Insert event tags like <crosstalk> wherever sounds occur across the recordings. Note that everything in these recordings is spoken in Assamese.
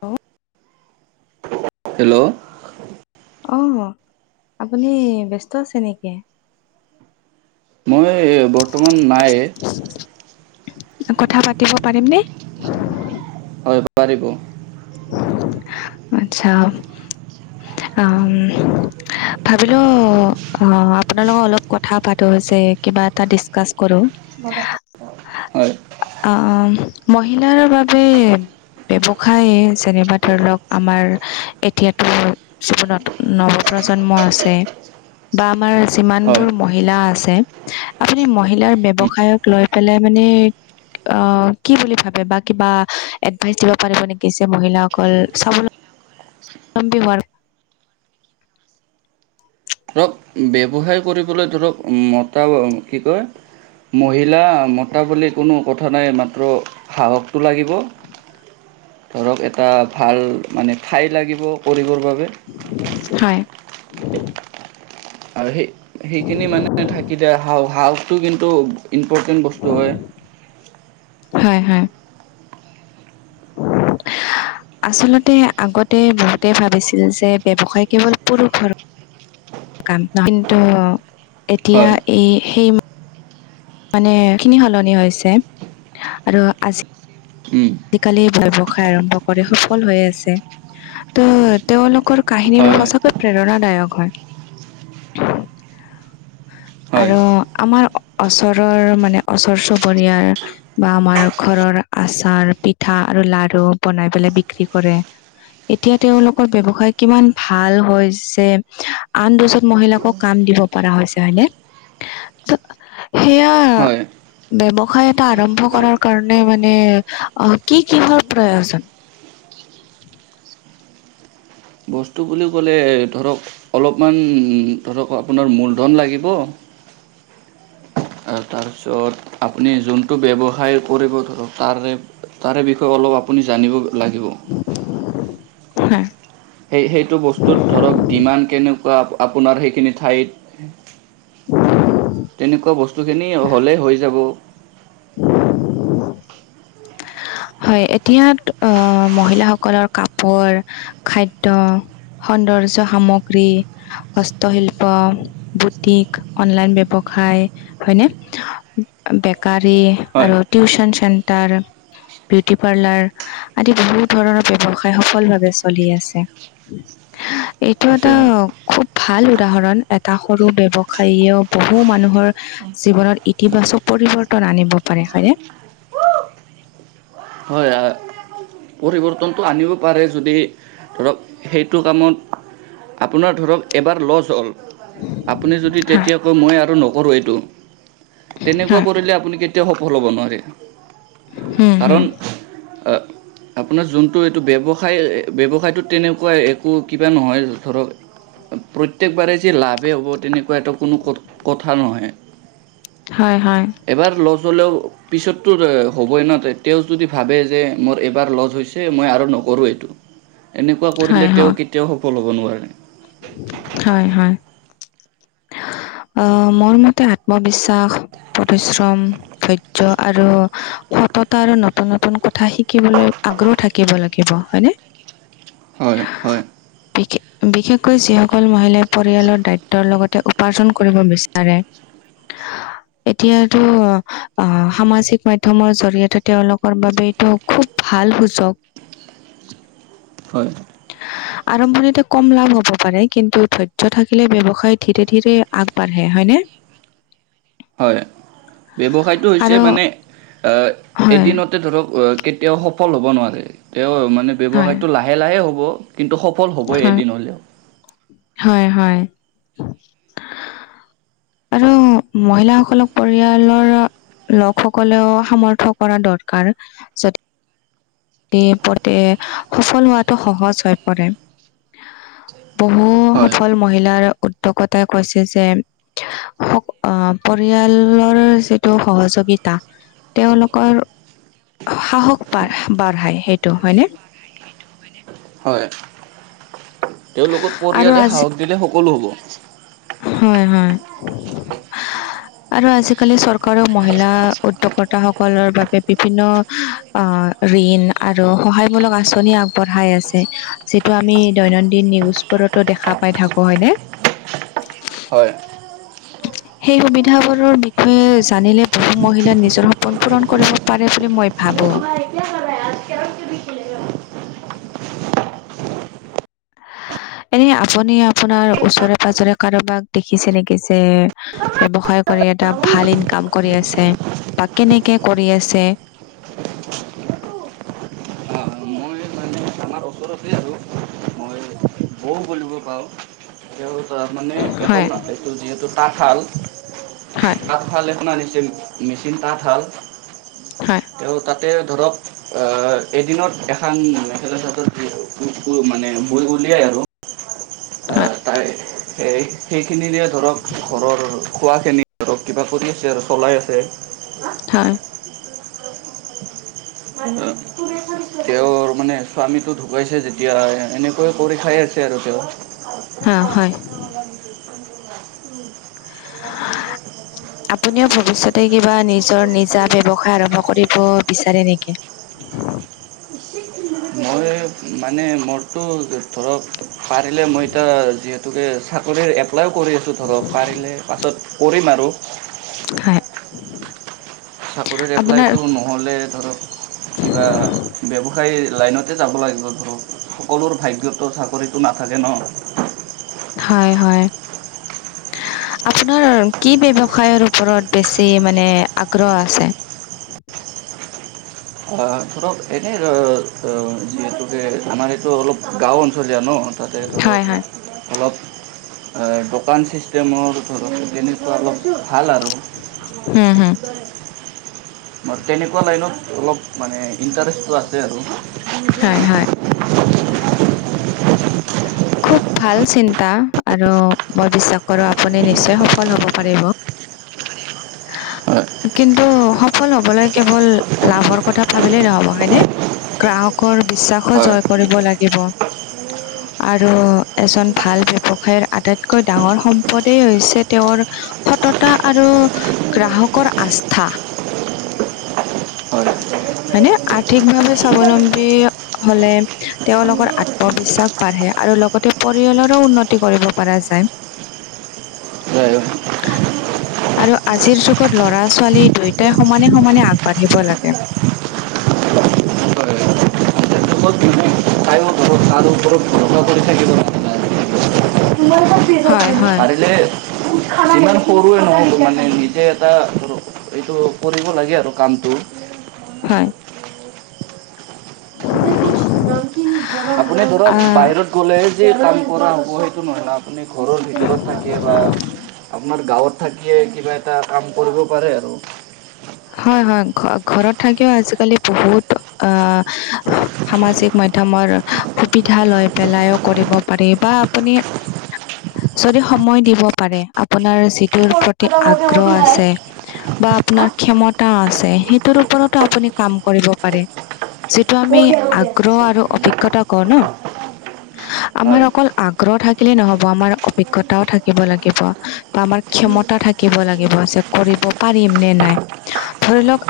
হেল্ল' হেল্ল' অ' আপুনি ব্যস্ত আছে নেকি? মই বৰ্তমান নাই। কথা পাতিব পাৰিম নে? হয় পাৰিব। আচ্ছা। অ' ভাবিলোঁ অ' আপোনাৰ লগত অলপ কথা পাতোঁ যে কিবা এটা ডিচকাছ কৰোঁ। <unintelligible> হয় অ' মহিলাৰ বাবে ব্যৱসায় যেনিবা ধৰি লওক আমাৰ এতিয়াতো <unintelligible> ন' নৱপ্ৰজন্ম আছে বা আমাৰ হয় যিমানবোৰ মহিলা আছে আপুনি মহিলাৰ ব্যৱসায়ক লৈ পেলাই মানে অ' কি বুলি ভাবে বা কিবা এডভাইচ দিব পাৰিব নেকি যে মহিলাসকল স্বাৱলম্বী স্বাৱলম্বী হোৱাৰ ধৰক ব্যৱসায় কৰিবলৈ ধৰক মতা কি কয় মহিলা মতা বুলি কোনো কথা নাই মাত্ৰ সাহসটো লাগিব ধৰক এটা ভাল মানে ঠাই লাগিব কৰিবৰ বাবে হয়। আৰু সেই সেইখিনি মানে থাকি দিয়ে, সাহস সাহসটো কিন্তু ইম্পৰ্টেণ্ট বস্তু হয়। হয়-হয়। <inaudible> আচলতে আগতে বহুতে ভাবিছিল যে ব্যৱসায় কেৱল পুৰুষৰ <unintelligible> এতিয়া হয় এই সেই মানে খিনি সলনি হৈছে, আৰু আজ উম আজিকালি ব্যৱসায় আৰম্ভ কৰি সফল হৈ আছে। ত' তেওঁলোকৰ হয় কাহিনীবোৰ হয় সঁচাকৈ প্ৰেৰণাদায়ক হয়। <unintelligible> হয় আৰু, আমাৰ ওচৰৰ মানে ওচৰ চুবুৰীয়াৰ। বা আমাৰ ঘৰৰ আচাৰ পিঠা আৰু লাৰু বনাই পেলে বিক্ৰী কৰে। এতিয়া তেওঁলোকৰ ব্যৱসায় কিমান ভাল হয় যে, আন দজন মহিলাকক কাম দিব পৰা হৈ যায়নে, সেয়া হয় ব্যৱসায় এটা আৰম্ভ কৰাৰ কাৰণে মানে, অ, কি কিহৰ প্ৰয়োজন? বস্তুবোৰ বুলি ক'লে ধৰক অলপমান, ধৰক আপোনাৰ মূলধন লাগিব। আহ তাৰপিছত আপুনি যোনটো ব্যৱসায় কৰিব ধৰক তাৰে তাৰে বিষয়ে অলপ আপুনি জানিব লাগিব। হয়, সেই সেইটো বস্তুৰ ধৰক ডিমাণ্ড কেনেকুৱা আপোনাৰ সেইখিনি ঠাইত। <unintelligible> <unintelligible> তেনেকুৱা বস্তুখিনি হ'লে হৈ যাব। <unintelligible> হয়, এতিয়া আহ মহিলাসকলৰ কাপোৰ খাদ্য। সৌন্দৰ্য সামগ্ৰী। হস্তশিল্প, বুটিক, অনলাইন ব্যৱসায়। হয়নে, বেকাৰী হয় আৰু টিউচন চেন্টাৰ। বিউটি পাৰ্লাৰ, আদি বহুত ধৰণৰ ব্যৱসায় সফল ভাৱে চলি আছে। এইটো আছে এটা হয় খুব ভাল উদাহৰণ এটা সৰু ব্যৱসায়ীও বহু মানুহৰ, জীৱনত ইতিবাচক পৰিৱৰ্তন আনিব পাৰে হয়নে? হয়, ৰ্তনটো আনিব পাৰে যদি, ধৰক সেইটো কামত আপোনাৰ ধৰক এবাৰ লজ হ'ল। আপুনি যদি হয় তেতিয়া কৈ মই আৰু নকৰোঁ এইটো, তেনেকুৱা হয় কৰিলে আপুনি কেত কেতিয়াও সফল হ'ব নোৱাৰে, হম হম কাৰণ আহ আপোনাৰ যোনটো এইটো ব্যৱসায় ব্যৱসায়টোত তেনেকুৱা একো কিবা নহয় ধৰক। প্ৰত্যেকবাৰে যে লাভেই হ'ব তেনেকুৱাটো কু কোনো কথা নহয়। হয়, হয়, এবাৰ লজ হ'লেও, পিছততো হ'বই না তেতিয়াও যদি ভাবে যে মোৰ এবাৰ লজ হৈছে। চে মই আৰু নকৰোঁ এইটো, এনেকুৱা হয় কৰিলে তেওঁ হয় কেতিয়াও সফল হ'ব নোৱাৰে। হয়, হয়, আহ মোৰ মতে আত্মবিশ্বাস পৰিশ্ৰম। ধৈৰ্য আৰু, সততা আৰু নতুন নতুন কথা শিকিবলৈ আগ্ৰহ থা কিব লাগিব হয়নে, হয় হয় বিশষ বিশেষ কৈ যিসকল মহিলাই পৰিয়ালৰ দায়িত্বৰ লগতে উপাৰ্জন কৰিব বিচাৰে। এতিয়া এইটো আহ, সামাজিক মাধ্যমৰ জৰিয়তে তেওঁলোকৰ বাবেটো খুব ভাল সুযোগ। হয়, আৰম্ভণিতো কম লাভ হ'ব। পৰে কিন্তু ধৈৰ্য থাকিলে ব্যৱসায় ধীৰে ধীৰে আগবাঢ়ে হয়নে? হয়, ব্যৱসায়টো হৈছে আৰু মানে অ হয় এদিনতে ধৰক কেতিয়াও সফল হ'ব নোৱাৰে। তেওঁ মানে হয় ব্যৱসায়টো লাহে লাহে হ'ব কিন্তু সফল হ'বই হয় এদিন হ'লেও। হয় হয়। আৰু মহিলাসকলক পৰিয়ালৰ লকসকলেও সামৰ্থ কৰা দৰকাৰ যত <unintelligible> সফল হোৱাটো সহজ হৈ পৰে। বহু হয় সফল মহিলাৰ উদ্যোগতায়ে কৈছে যে হোক, আহ পৰিয়ালৰ যিটো সহযোগিতা। তেওঁলোকৰ সাহস বাঢ় বাঢ়ায় সেইটো হয়নে। হয় তেওঁলোকৰ আৰু পৰিয়ালে আজি সাহস দিলে সকলো হব হয় হয় <unintelligible> আৰু আজিকালি চৰকাৰেও মহিলা উদ্যোক্তা সকলৰ বাবে বিভিন্ন অ ঋণ আৰু সহায়মূলক আঁচনি আগবঢ়াই আছে যিটো আমি দৈনন্দিন নিউজ বোৰতো দেখা পাই থাকো হয়নে হয় সেই সুবিধাবোৰৰ বিষয়ে জানিলে বহু মহিলা নিজৰ সপোন পূৰণ কৰিব পাৰে বুলি মই ভাবো এনেই আপুনি আপোনাৰ ওচৰে পাজৰে কাৰোবাক দেখিছে নেকি যে ব্যৱসায় কৰি এটা ভাল ইনকাম কৰি আছে বা কেনেকে কৰি আছে আ মই মানে আমাৰ ওচৰতে আৰু মই বৌ বুলিব পাও মানে এখন হয় এইটো যিহেতু তাঁতশাল হয় ভাল এখন আনিছিল মেচিন তাঁতশাল হয় তেওঁ তাত তে ধৰক অ এদিনতে এখন মেখেলা চাদৰ বয় মানে বই উলিয়াই আৰু আ হয় তাই সেই সেইখিনিৰে ধৰক ঘৰৰ খোৱাখিনি ধৰক কিবা কৰি আছে আৰু চলাই আছে হয় অ তেওঁৰ মানে স্বামীতো ঢুকাইছে যেতিয়া এনেকৈ কৰি খাই আছে আৰু তেওঁ অ হয় <unintelligible> হা আপুনিও ভৱিষ্যতে কিবা নিজৰ নিজা তেওঁ ব্যৱসায় আৰম্ভ কৰিব বিচাৰে নেকি মই মানে মোৰতো ধৰক পাৰিলে মই এতিয়া যিহেতুকে চাকৰিৰ এপ প্লাইও কৰি আছো ধৰক পাৰিলে পাছত কৰিম আৰু হয় চাকৰিৰ আপোনাৰ এপ্লাইটো নহ'লে ধৰক কিবা ব্যৱসায় লাইনতে যাব লাগিব ধৰক সকলোৰ ভাগ্যততো চাকৰি টো নাথাকে ন হয় হয় আপোনাৰ কি ব্যৱসায়ৰ ওপৰত বেছি মানে আগ্ৰহ আছে অ ধৰক এনেই অ যিহেতুকে আমাৰ এইটো অলপ গাঁও অঞ্চলীয়া ন তাতে ধৰক হয় হয় অলপ দোকান চিষ্টেমৰ ধৰক তেনেকোৱা অলপ ভাল আৰু হু হু মোৰ তেনেকোৱা লাইনত অলপ মানে ইণ্টাৰেষ্টটো আছে হয় হয় আৰু খুব ভাল চিন্তা আৰু মই বিশ্বাস কৰো আপুনি নিশ্চয় সফল হ'ব পাৰিব আ হয়, হয়। কিন্তু সফল হবলৈ কেৱল লাভৰ কথা ভাবিলেই নহ'ব হয়নে গ্ৰাহকৰ বিশ্বাসো হয়। জয় কৰিব লাগিব। আৰু এজন ভাল ব্যৱসায়ৰ আটাইতকৈ ডাঙৰ সম্পদেই হৈছে, তেওঁৰ সততা আৰু গ্ৰাহকৰ আস্থা হয়, হয়। হয়, <unintelligible> তেখেতলোকক মানে হয়নে আৰ্থিকভাৱে স্বাৱলম্বী হলে তেওঁলোকৰ আত্মবিশ্বাস বাঢ়ে আৰু লগতে পৰিয়ালৰো উন্নতি কৰিব পৰা যায় হে আহিবা আৰু আজিৰ যুগত ল'ৰা ছোৱালী দুয়োটাই সমানে সমানে আগবাঢ়িব লাগে <unintelligible> কাৰো ওপৰত ভৰসা কৰি থাকিব মন নাই হয় হয় লে যিমান সৰুৱে নহওঁক মানে নিজে এটা এইটো কৰিব লাগে আৰু কামটো হয়। নিজে কুছ <unintelligible> আপুনি ধৰক আহ বাহিৰত গ'লেহে যে কাম কৰা হ'ব সেইটো নহয় না- আপুনি ঘৰৰ ভিতৰত থাকে বা আপোনাৰ গাঁৱত থাকিয়ে কিবা এটা কাম কৰিব পাৰে আৰু। হয় হয় ঘ ঘৰত থাকিও আজিকালি বহুত আহ সামাজিক মাধ্যয়মৰ সুবিধা লৈ পেলাইও কৰিব পাৰি বা আপুনি যদি সময় দিব পাৰে আপোনাৰ যিটোৰ প্ৰতি আগ্ৰহ আছে বা আপোনাৰ ক্ষমতা আছে সেইটোৰ ওপৰতো আপুনি কাম কৰিব পাৰে। যিটো আমি আগ্ৰহ আৰু অভিজ্ঞতা কওঁ ন, আমাৰ হয় অকল আগ্ৰহ থাকিলেই নহব আমাৰ অভিজ্ঞতাও থাকিব লাগিব, বা আমাৰ ক্ষমতা থাকিব লাগিব যে কৰিব পাৰিম নে নাই। ধৰি লওঁক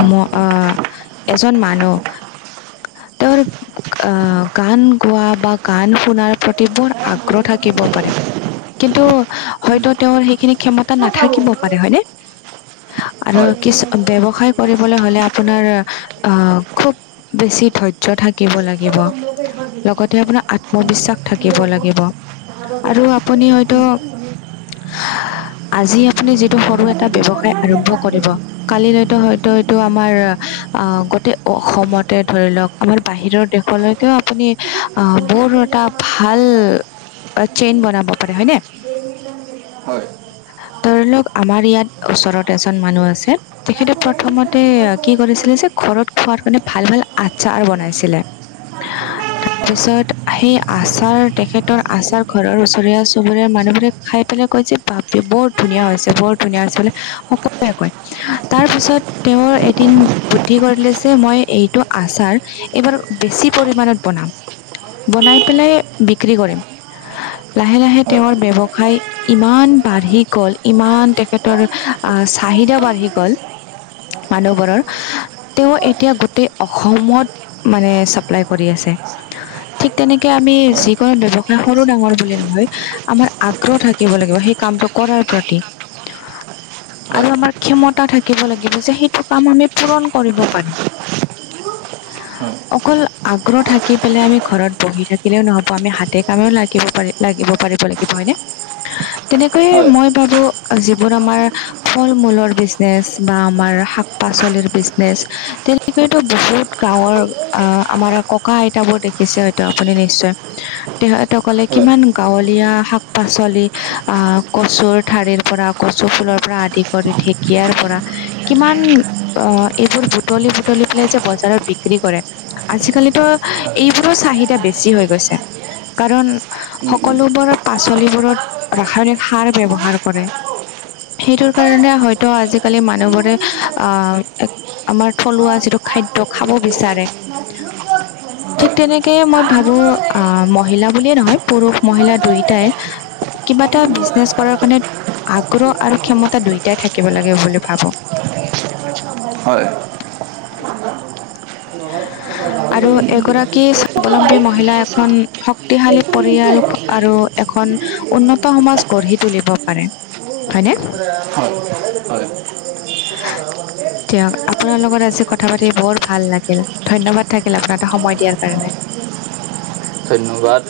আপ- এজন মানুহ তেওঁলোক আহ গান গোৱা বা গান শুনাৰ প্ৰতি বৰ আগ্ৰহ থাকিব পাৰে। কিন্তু উম, হয়তো তেওঁৰ সেইখিনি ক্ষমতা নাথাকিব পাৰে হয়নে? আৰু হয় কিছ ব্যৱসায় কৰিবলৈ হলে আপোনাৰ আহ খুব বেছি ধৈৰ্য থাকিব লাগিব। <inaudible> লগতে আপোনাৰ হয়, আত্মবিশ্বাস থাকিব লাগিব আৰু আপুনি হয়তো উম। আজি আপুনি যিটো সৰু এটা ব্যৱসায় আৰম্ভ কৰিব হয় হয় হয় হয় হয় হয় হয় হয় কালিলৈতো হয়তো এইটো আমাৰ আহ গোটেই অসমতে ধৰি লওক আমাৰ বাহিৰৰ দেশলৈকেও আপুনি আহ বৰ এটা ভাল চেইন বনাব পাৰে হয়নে? ধৰি লওক আমাৰ ইয়াত ওচৰত এজন মানুহ আছে্ তেখেতে প্ৰথমতে কি কৰিছিলে যে ঘৰত খোৱাৰ কাৰণে ভাল ভাল আচাৰ বনাইছিলে, <inaudible> পিছত সেই আচাৰ তেখেতৰ আচাৰ ঘৰৰ ওচৰীয়া চুবুৰীয়াৰ মানুহবোৰক খাই পেলাই কয় যে বাপৰে বৰ ধুনীয়া হৈছে বৰ ধুনীয়া হৈছে বোলে সকলোৱে কয়। তাৰ পিছত তেওঁ এদিন বুদ্ধি কৰিলে যে মই এইটো আচাৰ এইবাৰ বেছি পৰিমানত বনাম, বনাই পেলাই বিক্ৰী কৰিম। লাহে লাহে তেওঁৰ ব্যৱসায় ইমান বাঢ়ি গল ইমান তেখেতৰ আচ- <unintelligible> মানুহবোৰৰ তেওঁ এতিয়া গোটেই অসমত মানে চাপ্লাই কৰি আছে। ঠিক তেনেকে আমি যিকোনো ব্যৱসায় সৰু ডাঙৰ বুলি নলয় আমাৰ আগ আগ্ৰহ থাকিব লাগিব সেই কামটো কৰাৰ প্ৰতি। আৰু আমাৰ ক্ষমতা থাকিব লাগিব যে সেইটো কাম আমি পূৰণ কৰিব পাৰিম। <unintelligible> অকল আগ্ৰহ থাকি পেলাই আমি ঘৰত বহি থাকিলেও নহব আমি হাতে কামেও লাগিব পাৰ- লাগিব পাৰিব লাগিব হয়নে তেনেকৈয়ে মই ভাবো যিবোৰ আমাৰ ফল-মূলৰ বিজনেচ বা আমাৰ শাক-পাচলিৰ বিজনেচ তেনে তেনেকেটো বহুত গাঁওৰ অ' আমাৰ ককা- আইতাবোৰ দেখিছে হয়তো আপুনি নিশ্চয় তেখেত সকলে কিমান গাঁৱলীয়া শাক-পাচলি অ' কচুৰ ঠাৰিৰ পৰা কচু ফুলৰ পৰা আদি কৰি ঢেকীয়াৰ পৰা কিমান অ' এইবোৰ বুটলি-বুটলি পেলাই যে বজাৰত বিক্ৰী কৰে। আজিকালিতো এইবোৰো চাহিদা বেছি হৈ গৈছে। কাৰণ সকলোবোৰত পাচলিবোৰত ৰাসায়নিক সাৰ ব্যৱহাৰ কৰে, সেইটো কাৰণে হয়তো আজিকালি মানুহবোৰে অ' আমাৰ থলুৱা যিটো খাদ্য খাব বিচাৰে ঠিক তেনেকে মই ভাবো অ' মহিলা বুলিয়ে নহয় পুৰুষ মহিলা দুয়োটাই কিবা এটা উম, উম, বিজনেছ কৰাৰ কাৰণে আগ্ৰহ আৰু ক্ষমতা ক্ষমতা দুয়োটাই থাকিব লাগে বুলি ভাবোঁ। <unintelligible> হয়। আৰু এগৰাকী স্বাৱলম্বী মহিলা এখন শক্তিশালী পৰিয়াল আৰু এখন উন্নত সমাজ গঢ়ি তুলিব পাৰে, হয়নে? দিয়ক আপোনাৰ লগত আজি কথা পাতি বৰ ভাল লাগি লাগিল। ধন্যবাদ থাকিল আপোনালৈ সময় দিয়াৰ কাৰণে। ধন্যবাদ।